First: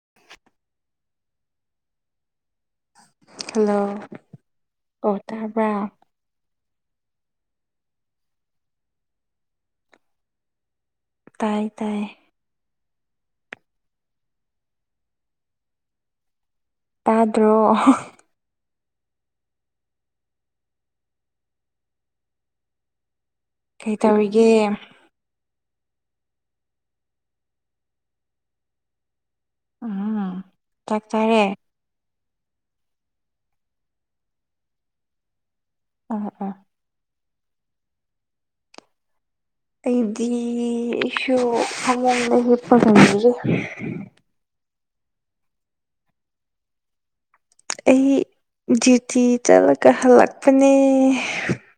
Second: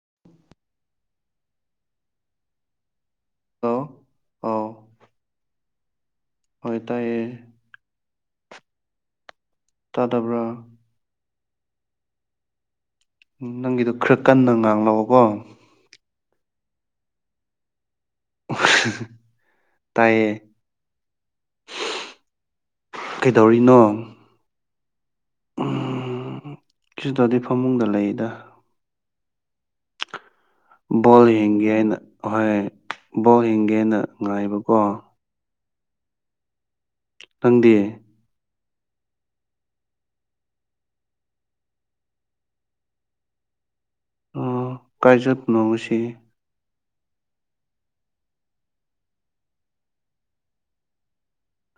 [unintelligible] hello ꯑꯥꯎ ꯑꯣ ꯇꯥꯔꯕ꯭ꯔꯥ ꯍꯣꯏ ꯇꯥꯏꯌꯦ ꯇꯥꯗꯕ꯭ꯔꯥ ꯇꯥꯏ ꯇꯥꯏ ꯅꯪꯒꯤꯗꯣ ꯈꯔ ꯀꯟꯅ ꯉꯥꯡꯂꯛꯑꯣꯀꯣ ꯇꯥꯗ꯭ꯔꯣ ꯇꯥꯏꯌꯦ ꯀꯩꯗꯧꯔꯤꯅꯣ ꯀꯩꯇꯧꯔꯤꯒꯦ ꯎꯝ ꯀꯩꯁꯨ ꯇꯧꯗ‌ꯦ ꯐꯕꯨꯡꯗ ꯂꯩꯗ ꯎꯝ ꯆꯥꯛ ꯕꯣꯜ ꯆꯥꯔꯦ ꯍꯡꯒꯦꯅ ꯍꯣꯏ ꯕꯣꯜ ꯍꯤꯡꯒꯦꯅ ꯉꯥꯏꯕꯀꯣ [unintelligible] ꯈꯪꯗꯦ ꯑꯩꯗꯤ ꯏꯁꯨ ꯐꯕꯨꯡꯗ ꯍꯤꯝꯄ ꯂꯩꯌ‌ꯦ ꯎꯝ ꯀꯥꯏꯖꯠꯅꯣꯉꯁꯤ ꯑꯩ ꯗ꯭ꯌꯨꯇꯤ ꯆꯠꯂꯒ ꯍꯜꯂꯛꯄꯅꯦ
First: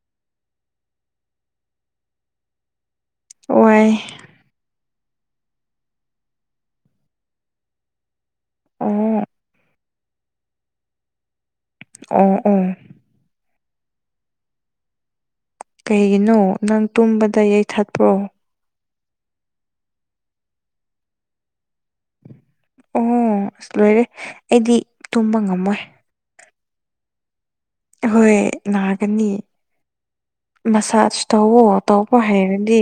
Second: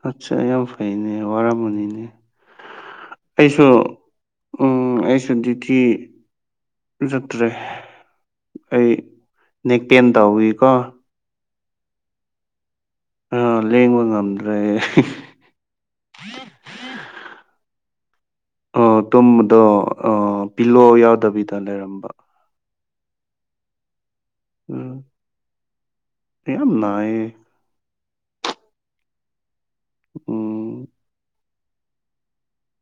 ꯑꯠꯆꯥ ꯌꯥꯝ ꯐꯩꯅꯦ ꯋꯥꯔꯝꯃꯅꯤꯅꯦ ꯑꯩꯁꯨ ꯋꯥꯏ ꯎꯝ ꯑꯩꯁꯨ ꯗꯤꯇꯤ ꯆꯠꯇ꯭ꯔꯦ ꯑꯩ ꯑꯣ ꯅꯦꯛꯛꯄ‌ꯦꯟ ꯇꯧꯏꯀꯣ ꯑꯣ ꯑꫭ ꯑꯥ ꯂꯦꯡꯕ ꯉꯝꯗ꯭ꯔꯦ ꯀꯩꯒꯤꯅꯣ ꯅꯪ ꯇꯨꯝꯕꯗ ꯌꯩꯊꯠꯄ꯭ꯔꯣ ꯑꫭ ꯇꯨꯝꯕꯗꯣ ꯄꯤꯂꯣ ꯌꯥꯎꯗꯕꯤꯗ ꯂꯩꯔꯝꯕ ꯑꯣ ꯑꯁ ꯂꯣꯏꯔꯦ ꯑꯩꯗꯤ ꯎꯝ ꯇꯨꯝꯕ ꯉꯝꯃꯣꯏ ꯌꯥꯝ ꯅꯥꯏꯑꯌꯦ ꯍꯣꯏ ꯅꯥꯒꯅꯤ ꯎꯝ ꯃꯁꯥꯖ ꯇꯧꯋꯣ ꯇꯧꯕ ꯍꯩꯔꯗꯤ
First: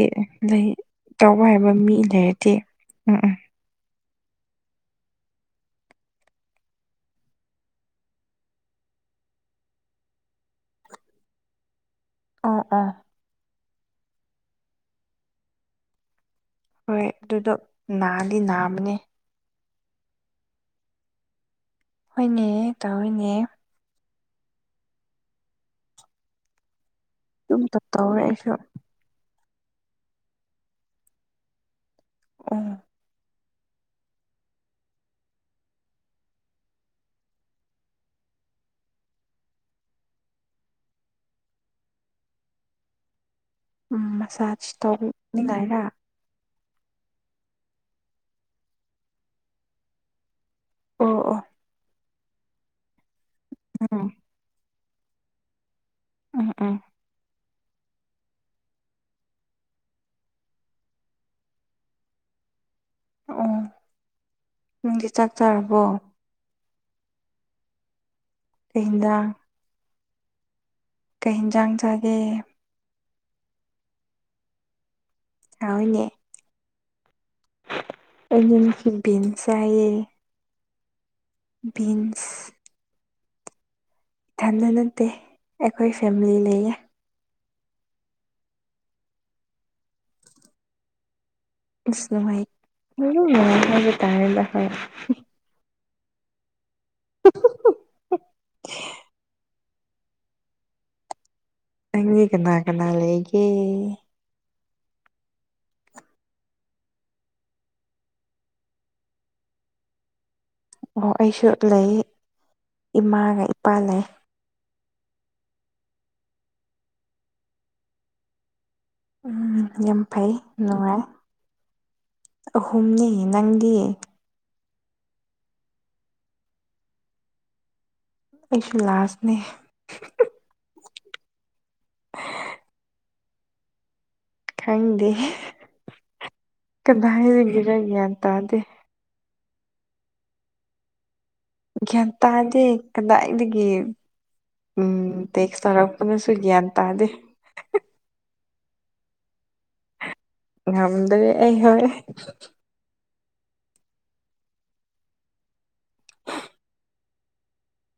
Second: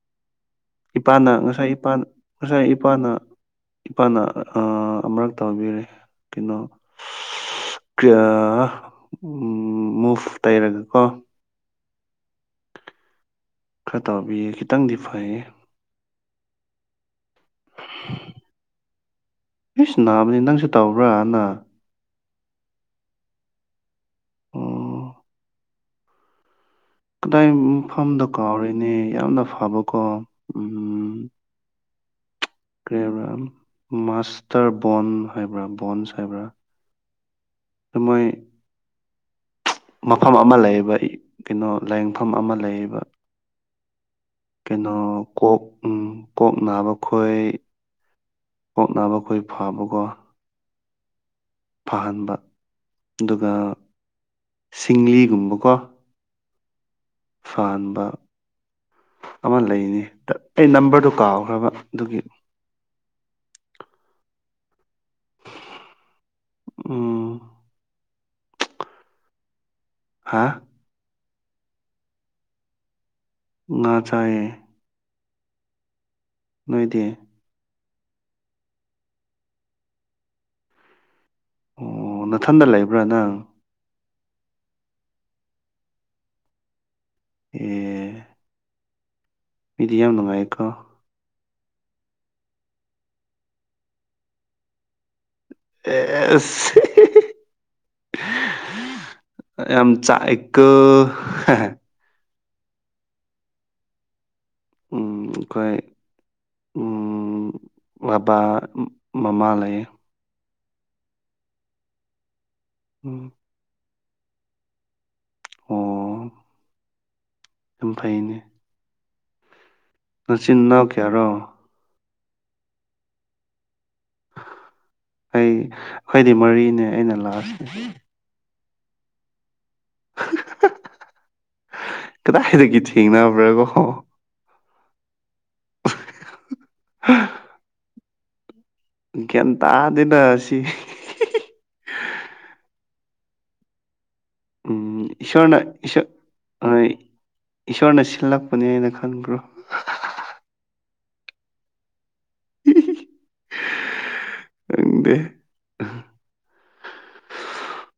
ꯂꯩ ꯏꯄꯥꯅ ꯇꯧꯕ ꯍꯩꯕ ꯉꯁꯥꯏ ꯃꯤ ꯏꯄꯥꯅ ꯂꯩꯔꯗꯤ ꯉꯁꯥꯏ ꯏꯄꯥꯅ ꯎꯝ ꯎꯝ ꯏꯄꯥꯅ ꯑꯃꯨꯔꯛ ꯇꯧꯕꯤꯔꯦ ꯀꯩꯅꯣ [unintelligible] ꯃꯨꯐ ꯇꯩꯔꯒꯀꯣ ꯑꯥ ꯑꯥ ꯈꯔ ꯇꯥꯕꯤꯌꯦ ꯈꯤꯇꯪꯗꯤ ꯐꯩꯌꯦ ꯍꯣꯏ ꯑꯗꯨꯗꯣ ꯅꯥꯗꯤ ꯅꯥꯕꯅꯦ ꯏꯁ ꯅꯥꯕꯅꯤ ꯅꯪꯁꯨ ꯇꯧꯕ꯭ꯔꯥ ꯍꯟꯗꯛ ꯍꯣꯏꯅꯦ ꯇꯧꯑꯦꯅꯦ ꯑꯣ ꯀꯗꯥꯏ ꯑꯗꯨꯝ ꯇꯧꯔꯦ ꯃꯐꯝꯗꯣ ꯑꯩꯁꯨ ꯀꯥꯎꯔꯤꯅꯦ ꯌꯥꯝꯅ ꯐꯕꯀꯣ ꯎꯝ ꯎꯝ ꯀꯩ ꯍꯥꯏꯕ꯭ꯔꯥ ꯃꯥꯁꯇꯔ ꯕꯣꯟ ꯍꯥꯏꯕ꯭ꯔꯥ ꯕꯣꯟꯁ ꯍꯥꯏꯕ꯭ꯔꯥ ꯑꯗꯨ ꯃꯣꯏ ꯃꯐꯝ ꯑꯃ ꯂꯩꯌꯦꯕ ꯀꯩꯅꯣ ꯂꯥꯏꯌꯦꯡꯐꯝ ꯑꯃ ꯂꯩꯌꯦꯕ ꯎꯝ ꯃꯁꯥꯖ ꯀꯩꯅꯣ ꯀꯣꯛ ꯇꯧꯅꯤꯡꯉꯥꯏꯔ ꯎꯝ ꯀꯣꯛ ꯅꯥꯕ ꯈꯣꯏ ꯀꯣꯛ ꯅꯥꯕ ꯈꯣꯏ ꯐꯕꯀꯣ ꯑꯣ ꯑꯣ ꯐꯍꯟꯕ ꯑꯗꯨꯒ ꯑ ꯁꯤꯡꯂꯤꯒꯨꯝꯕꯀꯣ ꯎꯝ ꯎ ꯐꯍꯕ ꯑꯃ ꯂꯩꯅꯤ ꯑꯩ ꯅꯝꯕꯔꯗꯣ ꯀꯥꯎꯈ꯭ꯔꯕ ꯑꯗꯨꯒꯤ ꯑꯣ ꯅꯪꯗꯤ ꯆꯥꯛ ꯆꯥꯔꯕꯣ ꯎꯝ ꯇꯦꯡꯗ ꯍꯥꯥ ꯀꯩ ꯌꯦꯟꯖꯥꯡ ꯆꯥꯒꯦ ꯉꯥ ꯆꯥꯢꯑꯦ ꯍꯥꯎꯢꯅꯦ ꯅꯣꯏꯗꯤ ꯑꯩꯗꯤ ꯕꯤꯟ ꯆꯥꯏꯌꯦ ꯕꯤꯟꯁ ꯃꯊꯟꯗ ꯂꯩꯕ꯭ꯔꯥ ꯅꯪ ꯊꯟꯗ ꯅꯠꯇꯦ ꯑꯩꯈꯣꯏ ꯐꯦꯃꯤꯂꯤ ꯂꯩꯌꯦ ꯑꯦ ꯃꯤꯗꯤ ꯌꯥꯝ ꯅꯨꯡꯉꯥꯏꯀꯣ ꯢꯁ ꯅꯨꯉꯥꯏ [inaudible] ꯍꯥꯏꯕ ꯇꯔꯗ ꯍ ꯑꯦꯁ [unintelligible] ꯌꯥꯝ ꯆꯥꯛꯑꯦꯀꯣ ꯅꯪꯗꯤ ꯀꯅꯥ ꯀꯅꯥ ꯂꯩꯒꯦ ꯎꯝ ꯑꯩꯈꯣꯏ ꯎꯝ ꯎꯝ ꯕꯥꯕꯥ ꯃꯃꯥ ꯂꯩ ꯑꯣ ꯑꯩꯁꯨ ꯂꯩ ꯎꯝ ꯏꯃꯥꯒ ꯏꯄꯥ ꯂꯩ ꯑꯣ ꯌꯥꯝ ꯐꯩꯅꯦ ꯎꯝ ꯌꯥꯝ ꯐꯩ ꯅꯆꯤꯟ ꯅꯅꯥꯎ ꯅꯨꯡꯉꯥꯏ ꯀꯌꯥꯔꯣ ꯑꯍꯨꯝꯅꯤ ꯅꯪꯒꯤ ꯑꯩ ꯑꯩꯈꯣꯏꯗꯤ ꯃꯔꯤꯅꯦ ꯑꯩꯅ ꯂꯥꯁꯅꯦ ꯑꯩꯁꯨ ꯂꯥꯁꯅꯦ ꯀꯗꯥꯏꯗꯒꯤ ꯊꯦꯡꯅꯕ꯭ꯔꯥꯒꯣ ꯈꯪꯗꯦ ꯀꯗꯥꯏ ꯍꯥꯏꯗꯒꯦꯔ ꯒ꯭ꯌꯥꯟ ꯇꯥꯗꯦ ꯒ꯭ꯌꯥꯟ ꯇꯥꯗꯦꯗ ꯑꯁꯤ ꯒ꯭ꯌꯥꯟ ꯇꯥꯗꯦ ꯀꯗꯥꯏꯗꯒꯤ ꯎꯝ ꯇꯦꯛꯁ ꯏꯁꯣꯔꯅ ꯏꯁꯣꯔ ꯇꯥꯔꯛꯄꯅꯁꯨ ꯒ꯭ꯌꯥꯟ ꯍꯣꯏ ꯇꯥꯗꯦ ꯏꯁꯣꯔꯅ ꯁꯤꯜꯂꯛꯄꯅꯦꯅ ꯈꯟꯕ꯭ꯔꯣ ꯉꯥꯝꯗꯔꯦ ꯑꯩꯍꯣꯏ ꯈꯪꯗꯦ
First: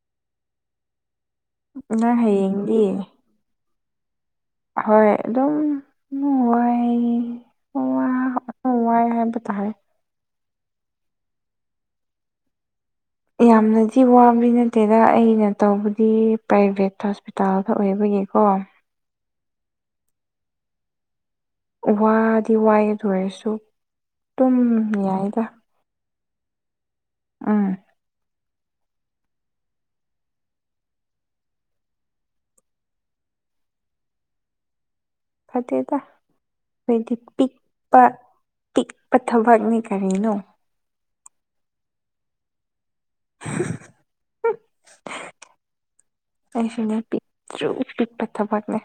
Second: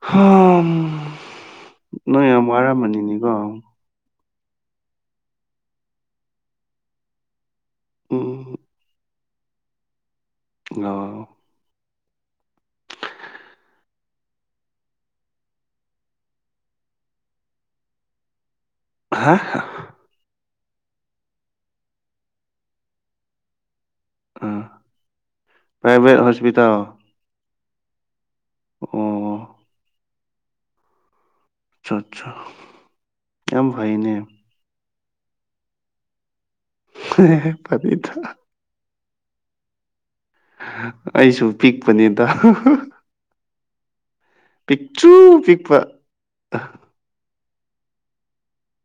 ꯍꯝ ꯅꯪ ꯅꯣꯏ ꯌꯥꯝ ꯍꯌꯦꯡꯗꯤ ꯋꯥꯔꯝꯃꯅꯤꯅꯤꯀꯣ ꯍꯣꯏ ꯑꯗꯨꯝ ꯅꯨꯡꯉꯥꯏ ꯎꯝ ꯑꯣ ꯋꯥꯏ ꯍꯥꯏꯕ ꯇꯥꯔꯦ ꯉꯣ ꯌꯥꯝꯅꯗꯤ ꯋꯥꯕꯗꯤ ꯅꯠꯇꯦꯗ ꯑꯩꯅ ꯇꯧꯕꯗꯤ ꯄ꯭ꯔꯥꯏꯚꯦꯠ ꯍꯣꯁꯄꯤꯇꯥꯜꯗ ꯑꯣꯏꯕꯒꯤꯀꯣ ꯍꯥ ꯍꯥ ꯋꯥꯗꯤ ꯋꯥꯏ ꯑꯗꯨ ꯑꯣꯏꯔꯁꯨ ꯑ ꯇꯨꯝ ꯌꯥꯏꯗ ꯄ꯭ꯔꯥꯏꯚꯦꯠ ꯍꯣꯁꯄꯤꯇꯥꯜ ꯑꯥ ꯑꯣ ꯑ ꯑꯠꯆꯥ ꯌꯥꯝ ꯐꯩꯅꯦ ꯐꯠꯇꯦꯗ ꯍꯣꯏꯗꯤ ꯄꯤꯛꯄ ꯐꯅꯤꯗ ꯇꯤꯛꯄ ꯊꯕꯛꯅꯤ ꯀꯔꯤꯅꯣ ꯑꯩꯁꯨ ꯄꯤꯛꯄꯅꯦꯗ ꯄꯤꯛꯇꯨ ꯄꯤꯛꯄ ꯑꯩꯁꯨꯅꯦ ꯄꯤꯛꯇꯔꯨ ꯄꯤꯠꯄ ꯊꯕꯛ ꯅꯦ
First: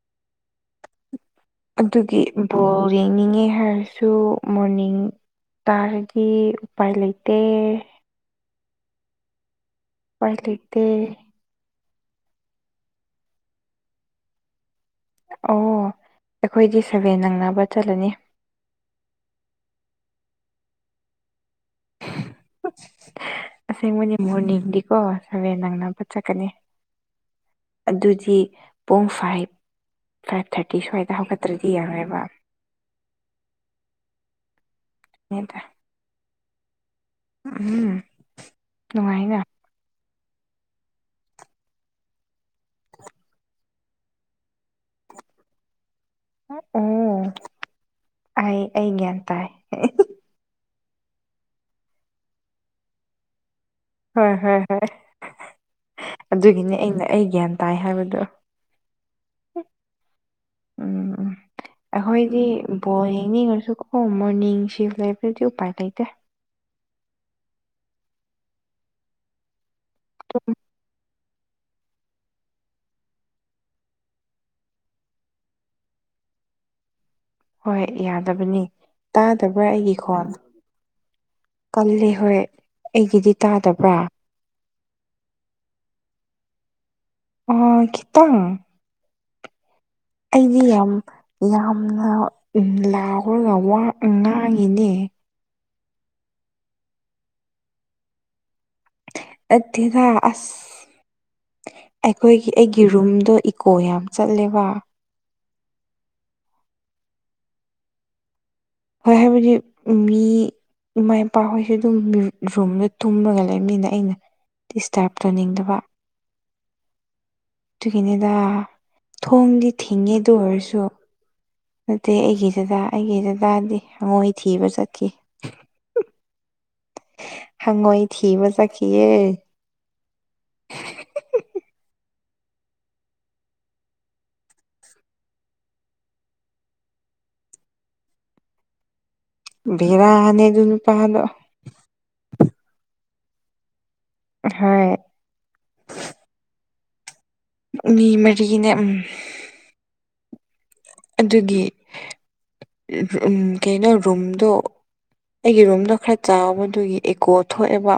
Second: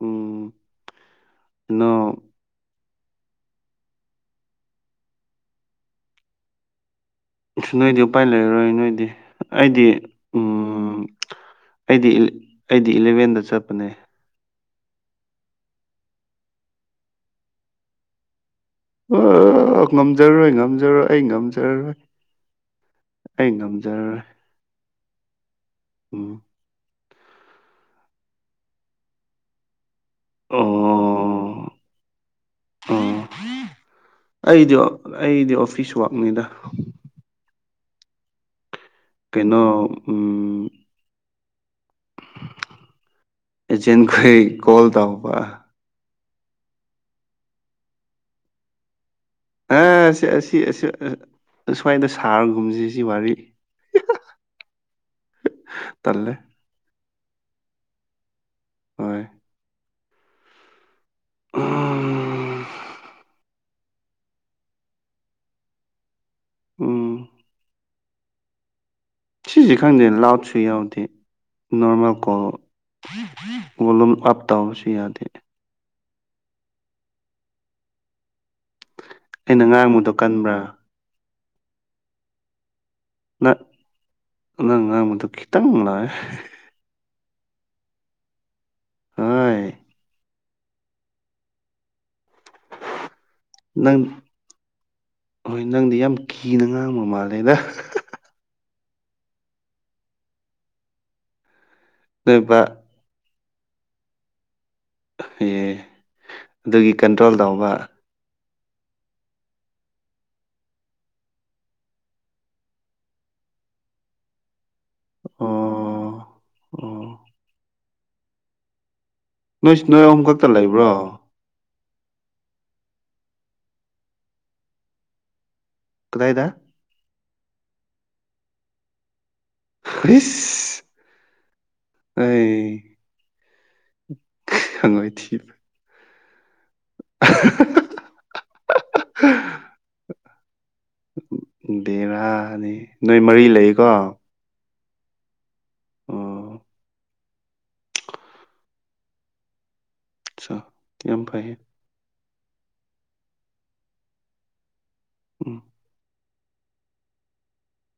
ꯎꯝ ꯀꯩꯅꯣ ꯑꯗꯨꯒꯤ ꯕꯣꯟ ꯌꯦꯡꯅꯤꯡꯉꯦ ꯍꯥꯏꯔꯁꯨ ꯃꯣꯔꯅꯤꯡ ꯇꯥꯔꯗꯤ ꯎꯄꯥꯏ ꯂꯩꯇꯦ ꯅꯣꯏꯗꯤ ꯎꯄꯥꯏ ꯂꯩꯔꯔꯣꯏ ꯅꯣꯏꯗꯤ ꯑꯩꯗꯤ ꯎꯄꯥꯏ ꯂꯩꯇꯦ ꯎꯝ ꯑꯩꯗꯤ ꯑꯩꯗꯤ ꯏꯂꯚꯦꯟꯗ ꯆꯠꯄꯅꯦ ꯑꯣ ꯑꯩꯈꯣꯏꯗꯤ ꯁꯚꯦꯟ ꯅꯪꯅꯕ ꯆꯠꯂꯅꯤ ꯑ ꯉꯝꯖꯔꯔꯣꯏ ꯉꯝꯖꯔꯣꯏ ꯑꯩ ꯉꯝꯖꯔꯔꯣꯏ ꯑꯩ ꯑꯁꯦꯡꯕꯅꯤ ꯉꯝꯖꯔꯔꯣꯏ ꯃꯣꯔꯅꯤꯡꯗꯤꯀꯣ ꯁꯕꯦꯟ ꯅꯪꯅꯕ ꯎꯝ ꯆꯠꯀꯅꯤ ꯑꯗꯨꯗꯤ ꯄꯨꯡ ꯐꯥꯏꯚ ꯐꯥꯏꯚ ꯊꯥꯔꯇꯤ ꯁ꯭ꯋꯥꯏꯗ ꯑꯣ ꯍꯧꯒꯠꯇ꯭ꯔꯗꯤ ꯌꯥꯔꯣꯏꯕ ꯑꯣ ꯑꯩꯗꯤ ꯑꯩꯗꯤ ꯅꯦꯗ ꯑꯣꯐꯤꯁ ꯋꯥꯛꯅꯤꯗ ꯎꯝ ꯅꯨꯡꯉꯥꯏꯅ ꯀꯩꯅꯣ ꯎꯝ ꯑꯦꯆꯦꯟꯈꯩ ꯀꯣꯜ ꯇꯧꯕ ꯑꯣ ꯑꯩ ꯑꯩ ꯒ꯭ꯌꯥꯟ ꯇꯥꯏ ꯑ ꯑꯁꯤ ꯑꯁꯤ ꯑꯁ꯭ꯋꯥꯏꯗ ꯁꯥꯔꯒꯨꯝꯁꯦ ꯁꯤ ꯋꯥꯔꯤ ꯍꯣꯏ ꯍꯣꯏ ꯍꯣꯏ ꯇꯜꯂꯦ ꯑꯗꯨꯒꯤꯅꯤ ꯑꯩꯅ ꯑꯩ ꯒ꯭ꯌꯥꯟ ꯇꯥꯏ ꯍꯥꯏꯕꯗꯣ ꯍꯣꯏ ꯎꯝ ꯎꯝ ꯑꯩꯈꯣꯏꯗꯤ ꯎꯝ ꯕꯣꯜ ꯌꯦꯡꯅꯤꯡꯉꯁꯨ ꯑꯣ ꯃꯣꯔꯅꯤꯡ ꯁꯤꯐ ꯂꯩꯕ꯭ꯔꯗꯤ ꯎꯄꯥꯏ ꯂꯩꯇꯦ ꯎꯝ ꯁꯤꯁꯦ ꯈꯪꯗꯦ ꯂꯥꯎꯁꯨꯨꯏ ꯌꯥꯎꯗꯤ ꯅꯣꯔꯃꯦꯜ ꯀꯣꯜ ꯕꯣꯂꯨꯝ ꯑꯞ ꯇꯧꯕꯁꯨ ꯌꯥꯗꯦ ꯍꯣꯏ ꯌꯥꯗꯕꯅꯤ ꯑꯩꯅ ꯇꯥꯗꯕ꯭ꯔꯥ ꯑꯩꯒꯤ ꯉꯥꯡꯕꯗꯣ ꯈꯣꯟ ꯀꯟꯕ꯭ꯔꯥ ꯀꯜꯂꯦ ꯍꯣꯏ ꯑꯩꯒꯤꯗꯤ ꯅꯪ ꯇꯥꯗꯕ꯭ꯔꯥ ꯅꯪ ꯉꯥꯡꯕꯗꯨ ꯈꯤꯇꯪ ꯉꯥꯏ ꯑꯣ ꯈꯤꯇꯪ ꯍꯥꯏ ꯑꯩꯗꯤ ꯌꯥꯝ ꯌꯥꯝꯅ ꯂꯥꯎꯔꯒꯥ ꯋꯥ ꯅꯪ ꯉꯥꯡꯉꯤꯅꯦ ꯍꯣꯏ ꯅꯪꯗꯤ ꯌꯥꯝ ꯀꯤꯅ ꯉꯥꯡꯕ ꯃꯥꯜꯂꯦꯗꯥ ꯅꯠꯇꯦꯗꯥ ꯑꯁ ꯅꯣꯏ ꯑꯩꯈꯣꯏꯒꯤ ꯕꯥ ꯑꯩꯒꯤ ꯔꯨꯝꯗꯣ ꯏꯀꯣ ꯌꯥꯝ ꯆꯠꯂꯦꯕ ꯑꯦ ꯑꯗꯨꯒꯤ ꯀꯟꯇ꯭ꯔꯣꯜ ꯇꯧꯕ ꯍꯣꯏ ꯍꯥꯏꯕꯗꯤ ꯃꯤ ꯏꯃꯥ ꯏꯄꯥꯍꯣꯏꯁꯨ ꯑꯗꯨꯝ ꯔꯨꯝꯗ ꯇꯨꯝꯃꯒ ꯂꯩꯕꯅꯤꯅ ꯑꯩꯅ ꯗꯤꯁꯇꯔꯕ ꯑꯣ ꯇꯧꯅꯤꯡꯗꯕ ꯑꯣ ꯑꯗꯨꯨꯒꯤꯅꯤꯗꯥ ꯊꯣꯡꯗꯤ ꯅꯣꯏ ꯅꯣꯏ ꯊꯤꯡꯉꯦ ꯑꯍꯨꯝ ꯈꯛꯇ ꯑꯗꯨꯑꯣꯏꯔꯁꯨ ꯂꯩꯕ꯭ꯔꯣ ꯅꯠꯇꯦ ꯑꯩꯒꯤ ꯗꯥꯗꯥ ꯑꯩꯒꯤ ꯗꯥꯗꯥꯗꯤ ꯃꯣꯏ ꯊꯤꯕ ꯆꯠꯈꯤ ꯀꯗꯥꯏꯗ ꯍꯪꯉꯣꯏ ꯊꯤꯕ ꯆꯠꯈꯤꯌꯦ ꯍꯤꯁ ꯑꯦ ꯈꯪꯉꯣꯏ ꯊꯤꯕꯥ [unintelligible] ꯕꯦꯔꯥꯅꯦ ꯑꯗꯨ ꯅꯨꯄꯥꯗꯣ ꯕꯦꯔꯥꯅꯦ ꯅꯣꯏ ꯃꯔꯤ ꯂꯩꯀꯣ ꯍꯣꯏ ꯑꯣ ꯃꯤ ꯃꯔꯤꯅꯦ ꯎꯝ ꯆꯥ ꯑꯗꯨꯒꯤ ꯎꯝ ꯀꯩꯅꯣ ꯔꯨꯝꯗꯣ ꯎꯝ ꯑꯩꯒꯤ ꯔꯨꯝꯗꯣ ꯈꯔꯥ ꯆꯥꯎꯕꯗꯨꯒꯤ ꯑꯦꯀꯣ ꯊꯣꯛꯑꯦꯕ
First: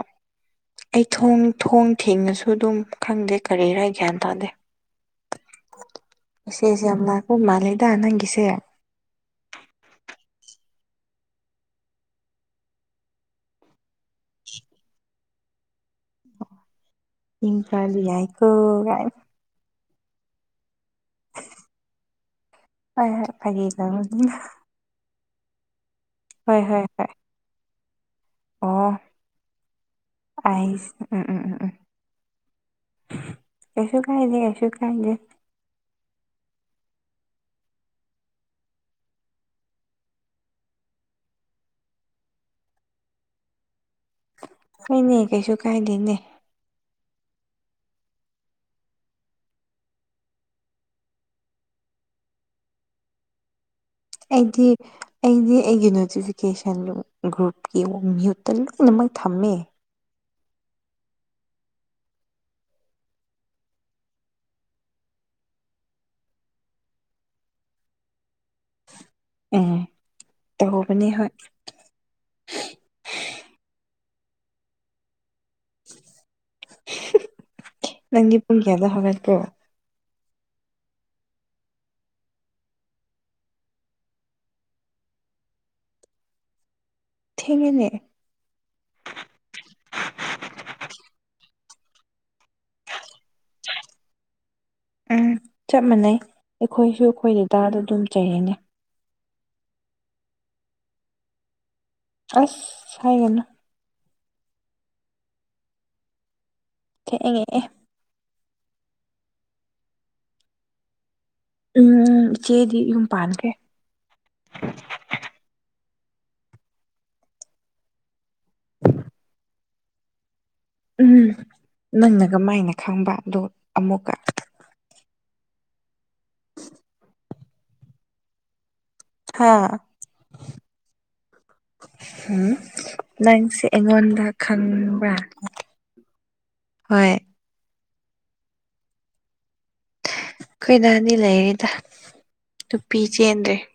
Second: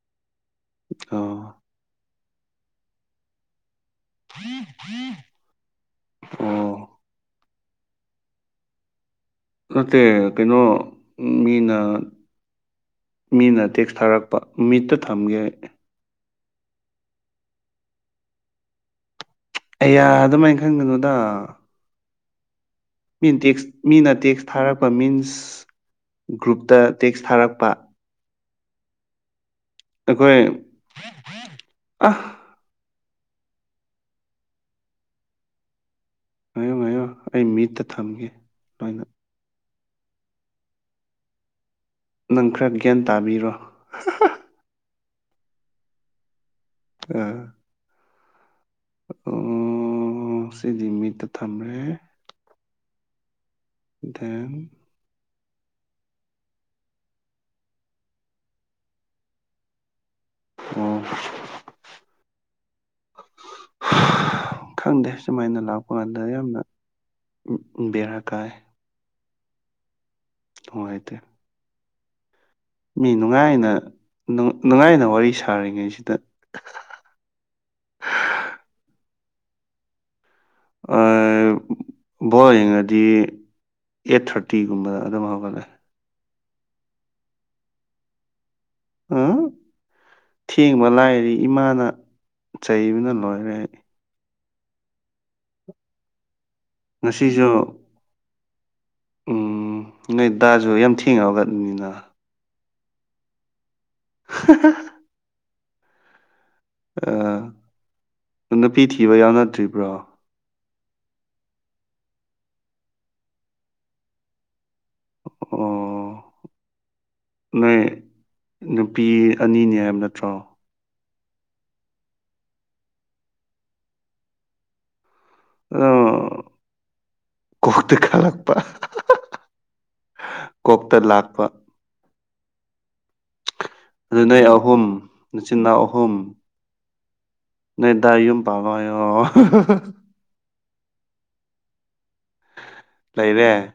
ꯑꯩ ꯊꯣꯡ ꯑꯣ ꯊꯣꯡ ꯊꯤꯡꯉꯥꯁꯨ ꯑꯗꯨꯝ ꯈꯪꯗꯦ ꯀꯔꯤꯔꯥ ꯑꯩ ꯒ꯭ꯌꯥꯟ ꯇꯥꯗꯦ ꯁꯤꯁꯦ ꯌꯥꯝ ꯑꯣ ꯂꯥꯛꯄ ꯃꯥꯜꯂꯦꯗ ꯅꯪꯒꯤꯁꯦ ꯅꯠꯇꯦ ꯀꯩꯅꯣ ꯃꯤꯅ ꯃꯤꯅ ꯇꯦꯛꯁ ꯊꯥꯔꯛꯄ ꯃꯤꯠꯇꯥ ꯊꯝꯒꯦ ꯏꯀꯥꯏꯕꯥ ꯌꯥꯏꯀꯣ ꯑꯌꯥ ꯑꯗꯨꯃꯥꯏꯅ ꯈꯟꯒꯅꯨꯗ ꯍꯣꯏ ꯍꯣꯏ ꯃꯤꯅ ꯇꯦꯛꯁ ꯐꯥꯒꯤ ꯃꯤꯅ ꯇꯧꯕꯅꯤ ꯇꯦꯛꯁ ꯊꯥꯔꯛꯄ ꯃꯤꯟꯁ ꯍꯣꯏ ꯒ꯭ꯔꯨꯞꯇ ꯍꯣꯏ ꯍꯣꯏ ꯇꯦꯛꯁ ꯊꯥꯔꯛꯄꯥ ꯑꯣ ꯑꯩꯈꯣꯏ ꯑꯩꯁ ꯎꯝ ꯎꯝ ꯎꯝ ꯎꯝ ꯑ ꯀꯩꯁꯨ ꯀꯥꯏꯗꯦ ꯀꯩꯁꯨ ꯀꯥꯏꯗꯦ ꯉꯥꯏꯌꯣ ꯉꯥꯏꯌꯣ ꯑꯩ ꯃꯤꯠꯇꯥ ꯊꯝꯒꯦ ꯂꯣꯏꯅ ꯅꯪ ꯈꯔꯥ ꯒ꯭ꯌꯥꯟ ꯇꯥꯕꯤꯔꯣ ꯍꯣꯏꯅꯦ ꯀꯩꯁꯨ ꯀꯥꯏꯗꯦꯅꯦ ꯑꯥ ꯑꯣ ꯁꯤꯗꯤ ꯃꯤꯠꯇꯥ ꯊꯝꯔꯦ ꯗꯦꯟ ꯑꯩꯗꯤ ꯑꯩꯗꯤ ꯑꯩꯒꯤ ꯅꯣꯇꯤꯐꯤꯀꯦꯁꯟ ꯒ꯭ꯔꯨꯞꯀꯤ ꯃ꯭ꯌꯨꯠꯇꯥ ꯂꯣꯏꯅꯃꯛ ꯊꯝꯃꯦ ꯑꯣ [unintelligible] ꯈꯪꯗꯦ ꯁꯨꯃꯥꯏꯅ ꯂꯥꯛꯄ ꯀꯥꯟꯗ ꯌꯥꯝꯅ ꯕꯦꯔꯥ ꯀꯥꯏ ꯎꯝ ꯇꯧꯕꯥꯅꯦ ꯅꯨꯡꯉꯥꯏꯇꯦ ꯍꯣꯏ ꯃꯤ ꯅꯨꯡꯉꯥꯏꯅ ꯅꯨꯡꯉꯥꯏꯅ ꯋꯥꯔꯤ ꯁꯥꯔꯤꯉꯩꯁꯤꯗ ꯅꯪꯗꯤ ꯄꯨꯡ ꯀꯌꯥꯗ ꯍꯧꯒꯠꯀꯦ ꯑꯥ ꯕꯣꯜ ꯌꯦꯡꯉꯗꯤ ꯑꯩꯠ ꯊꯥꯔꯇꯤꯒꯨꯝꯕꯗ ꯑꯗꯨꯝ ꯍꯧꯒꯠꯂꯦ ꯊꯦꯡꯉꯦꯅꯦ ꯑꯥ ꯊꯦꯡꯕ ꯂꯥꯏꯔꯤ ꯏꯃꯥꯅ ꯆꯩꯕꯅ ꯂꯣꯏꯔꯦ ꯎꯝ ꯆꯞ ꯃꯥꯟꯅꯩ ꯑꯩꯈꯣꯏꯁꯨ ꯑꯈꯣꯏ ꯉꯁꯤꯁꯨ ꯗꯥꯗꯥꯗ ꯑꯗꯨꯝ ꯆꯩꯔꯤꯅꯦ ꯎꯝ ꯅꯣꯏ ꯗꯥꯁꯨ ꯌꯥꯝ ꯊꯦꯡꯉ ꯍꯧꯒꯠꯅꯤꯅ ꯑꯁ ꯍꯥꯏꯒꯅꯨ [unintelligible] ꯊꯛꯏꯪꯉꯦꯑꯦ ꯅꯨꯄꯤ ꯊꯤꯕ ꯌꯥꯎꯅꯗ꯭ꯔꯤꯕ꯭ꯔꯣ ꯎꯝ ꯏꯆꯦꯗꯤ ꯌꯨꯝ ꯄꯥꯟꯈ꯭ꯔꯦ ꯑꯣ ꯅꯣꯏ ꯅꯨꯄꯤ ꯑꯅꯤꯅꯤ ꯍꯥꯏꯃ ꯅꯠꯇ꯭ꯔꯣ ꯎꯝ ꯅꯪꯅ ꯀꯃꯥꯏꯅ ꯈꯪꯕ ꯑꯗꯣ ꯑꯃꯨꯛꯀ ꯑꯗꯣ ꯀꯣꯛꯇ ꯈꯜꯂꯛꯄ ꯍꯥꯥ ꯂꯥꯛꯄ ꯍꯨꯝ ꯅꯪꯁꯦ ꯑꯗꯨ ꯑꯩꯉꯣꯟꯗ ꯅꯣꯏ ꯑꯍꯨꯝ ꯈꯪꯕ꯭ꯔꯥ ꯅꯆꯤꯟ ꯍꯣꯏ ꯅꯣꯏ ꯗꯥ ꯌꯨꯝ ꯄꯥꯟꯕ ꯌꯥꯎꯔ ꯍꯥ ꯍꯥ ꯑꯩꯈꯣꯏ ꯗꯥꯗꯤ ꯂꯩꯔꯦꯗ ꯅꯨꯄꯤ ꯆꯦꯟꯗꯦ ꯂꯩꯔꯦ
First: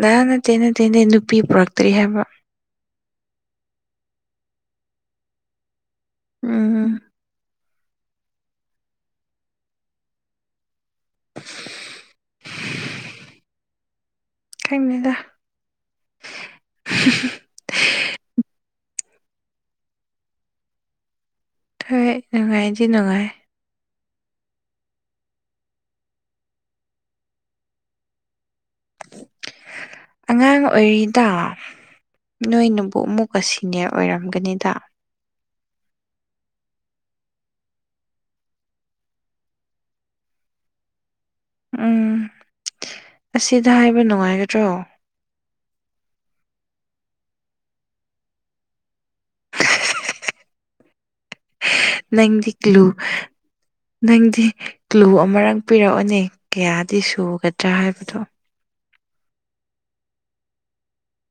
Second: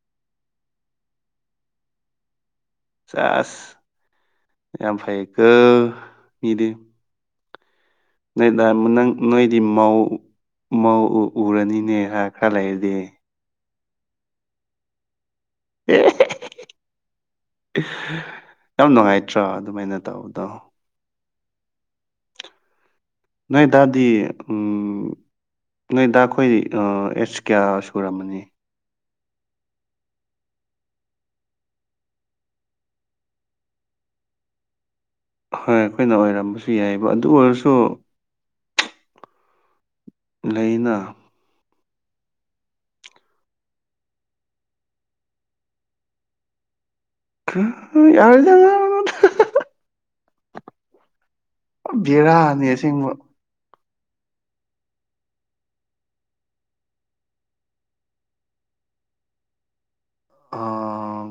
ꯅꯍꯥ ꯅꯠꯇꯦ ꯅꯠꯇꯦꯅꯦ ꯅꯨꯄꯤ ꯄꯨꯔꯛꯇ꯭ꯔꯤ ꯍꯥꯏꯕ ꯆꯦꯁ ꯌꯥꯝ ꯐꯩꯀꯣ ꯃꯤꯗꯤ ꯎꯝ ꯅꯣꯏ ꯗꯥ ꯃꯅꯪ ꯅꯣꯏꯗꯤ ꯃꯧ ꯎ ꯃꯧ ꯎ ꯎꯔꯅꯤꯅꯦ ꯍꯥ ꯈꯔ ꯂꯩꯔꯗꯤ ꯈꯪꯗꯦꯗ ꯌꯥꯝ ꯅꯨꯉꯥꯏꯇ꯭ꯔꯣ ꯑꯗꯨꯃꯥꯏꯅ ꯇꯧꯕꯗꯣ ꯍꯣꯏ ꯅꯨꯡꯉꯥꯏꯗꯤ ꯅꯨꯡꯉꯥꯏ ꯅꯣꯏ ꯗꯥꯗꯤ ꯎꯝ ꯅꯣꯏ ꯗꯥ ꯈꯣꯏ ꯑ ꯑꯦꯁ ꯀꯌꯥ ꯁꯨꯔꯝꯃꯅꯤ ꯑꯉꯥꯡ ꯑꯣꯏꯔꯤꯗ ꯅꯣꯏꯅꯕꯨ ꯑꯃꯨꯛꯀ ꯁꯤꯅꯤꯌꯔ ꯑꯣꯏꯔꯝꯒꯅꯤꯗ ꯍꯣꯏ ꯑꯩꯈꯣꯏꯅ ꯑꯣꯏꯔꯝꯕꯁꯨ ꯌꯥꯏꯕ ꯑꯗꯨ ꯑꯣꯏꯔꯁꯨ ꯂꯩꯅ ꯎꯝ ꯑꯁꯤꯗ ꯍꯥꯏꯕ ꯅꯨꯡꯉꯥꯏꯒꯗ꯭ꯔꯣ [unintelligible] ꯕꯦꯔꯥꯅꯤ ꯅꯪꯗꯤꯀꯨꯂꯨ ꯑꯁꯦꯡꯕ ꯅꯪꯗꯤ ꯀ꯭ꯂꯨ ꯑꯃꯔꯛ ꯄꯤꯔꯛꯑꯣꯅꯦ ꯀꯌꯥꯗꯤ ꯁꯨꯒꯗ꯭ꯔꯥ ꯍꯥꯏꯕꯗꯣ ꯑꯥ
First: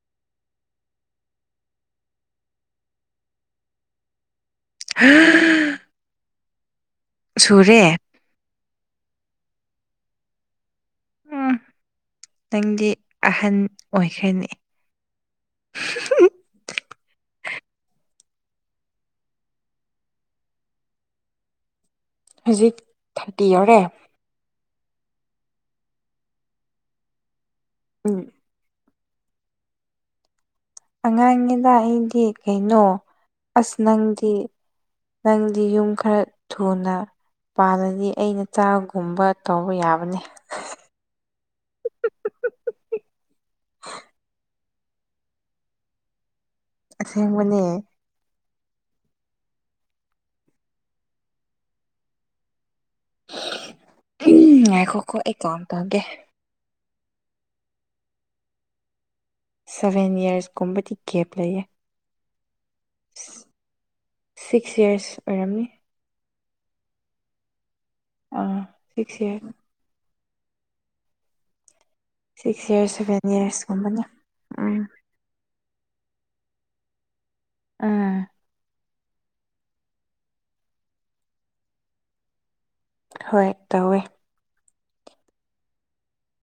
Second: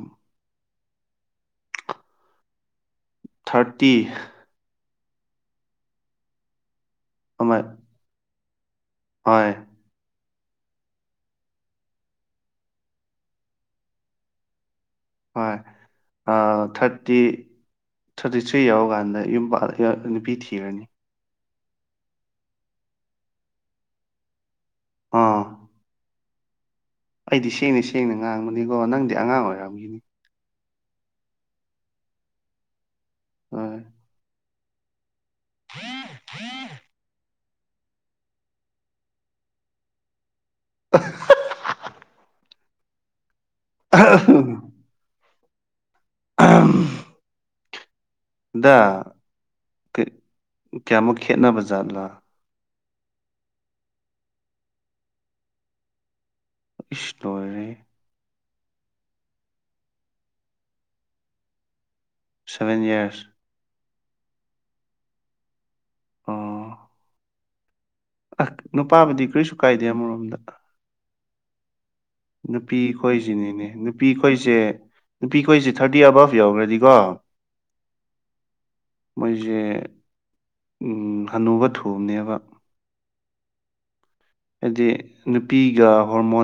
ꯊꯥꯔꯇꯤ ꯍꯥ ꯁꯨꯔꯦ ꯑꯃ ꯍꯣꯏ ꯎꯝ ꯅꯪꯗꯤ ꯑꯍꯟ ꯑꯣꯏꯈ꯭ꯔꯦꯅꯦ ꯑ ꯊꯥꯔꯇꯤ ꯊꯥꯔꯇꯤ ꯊ꯭ꯔꯤ ꯌꯥꯎꯔꯀꯥꯟꯗ ꯌꯨꯝꯄꯥꯜ ꯅꯨꯄꯤ ꯊꯤꯔꯅꯤ ꯍꯧꯖꯤꯛ ꯊꯥꯔꯇꯤ ꯌꯧꯔꯦ ꯑꯥ ꯑꯩꯗꯤ ꯁꯦꯡꯅ ꯁꯦꯡꯅ ꯎꯝ ꯉꯥꯡꯕꯅꯤꯀꯣ ꯅꯪꯗꯤ ꯑꯉꯥꯡ ꯑꯣꯏꯔꯝꯒꯤꯅꯤ ꯑꯉꯥꯡꯉꯦꯗ ꯑꯩꯗꯤ ꯀꯩꯅꯣ ꯑꯁ ꯍꯣꯏ ꯅꯪꯗꯤ ꯅꯪꯗꯤ ꯌꯨꯝ ꯈꯔ ꯊꯨꯅ ꯄꯥꯜꯂꯗꯤ ꯑꯩꯅ ꯆꯥꯒꯨꯝꯕ ꯇꯧꯕ ꯌꯥꯕꯅꯦ [unintelligible] ꯑꯍꯥ ꯍꯝ ꯑꯝ ꯑꯁꯦꯡꯕꯅꯦ ꯗꯥ ꯀꯌꯥꯃꯨꯛ ꯈꯦꯠꯅꯕ ꯖꯥꯠꯂꯥ ꯎꯝ ꯉꯥꯈꫭꯈꯣ ꯀꯣ ꯑꯩ ꯄꯥꯎ ꯇꯥꯒꯦ ꯏꯁ ꯂꯣꯏꯔꯦꯍꯦ ꯁꯔ‌ꯦꯟ ꯌꯔꯁꯀꯨꯝꯕꯗꯤ ꯒꯦꯞ ꯂꯩꯌꯦ ꯁꯚꯦꯟ ꯏꯌꯔꯁ ꯁꯤꯛꯁ ꯌꯔꯁ ꯑꯣꯏꯔꯝꯃꯤ ꯑ ꯑꯥ ꯁꯤꯛꯁ ꯅꯨꯄꯥꯕꯨꯗꯤ ꯌꯔꯁ ꯀꯔꯤꯁꯨ ꯀꯥꯏꯗꯦ ꯑꯃꯔꯣꯝꯗ ꯁꯤꯛꯁ ꯅꯨꯄꯤ ꯌꯔꯁ ꯁꯚꯦꯟ ꯑꯩꯈꯣꯏꯁꯤꯅꯤꯅꯦ ꯌꯔꯁꯀꯨꯝꯕꯅꯤ ꯅꯨꯄꯤ ꯑꯩꯈꯣꯏꯁꯦ ꯎꯝ ꯅꯨꯄꯤ ꯈꯈꯣꯏꯁꯦ ꯊꯥꯔꯇꯤ ꯑꯕꯞ ꯌꯧꯈ꯭ꯔꯗꯤꯀꯣ__ ꯑꯥ ꯃꯣꯏꯁꯦ ꯍꯅꯨꯕ ꯊꯣꯕꯅꯦꯕ ꯍꯣꯏ ꯇꯧꯋꯦ ꯍꯥꯏꯗꯤ ꯅꯨꯄꯤꯒ ꯍꯣꯔꯃꯣꯟ__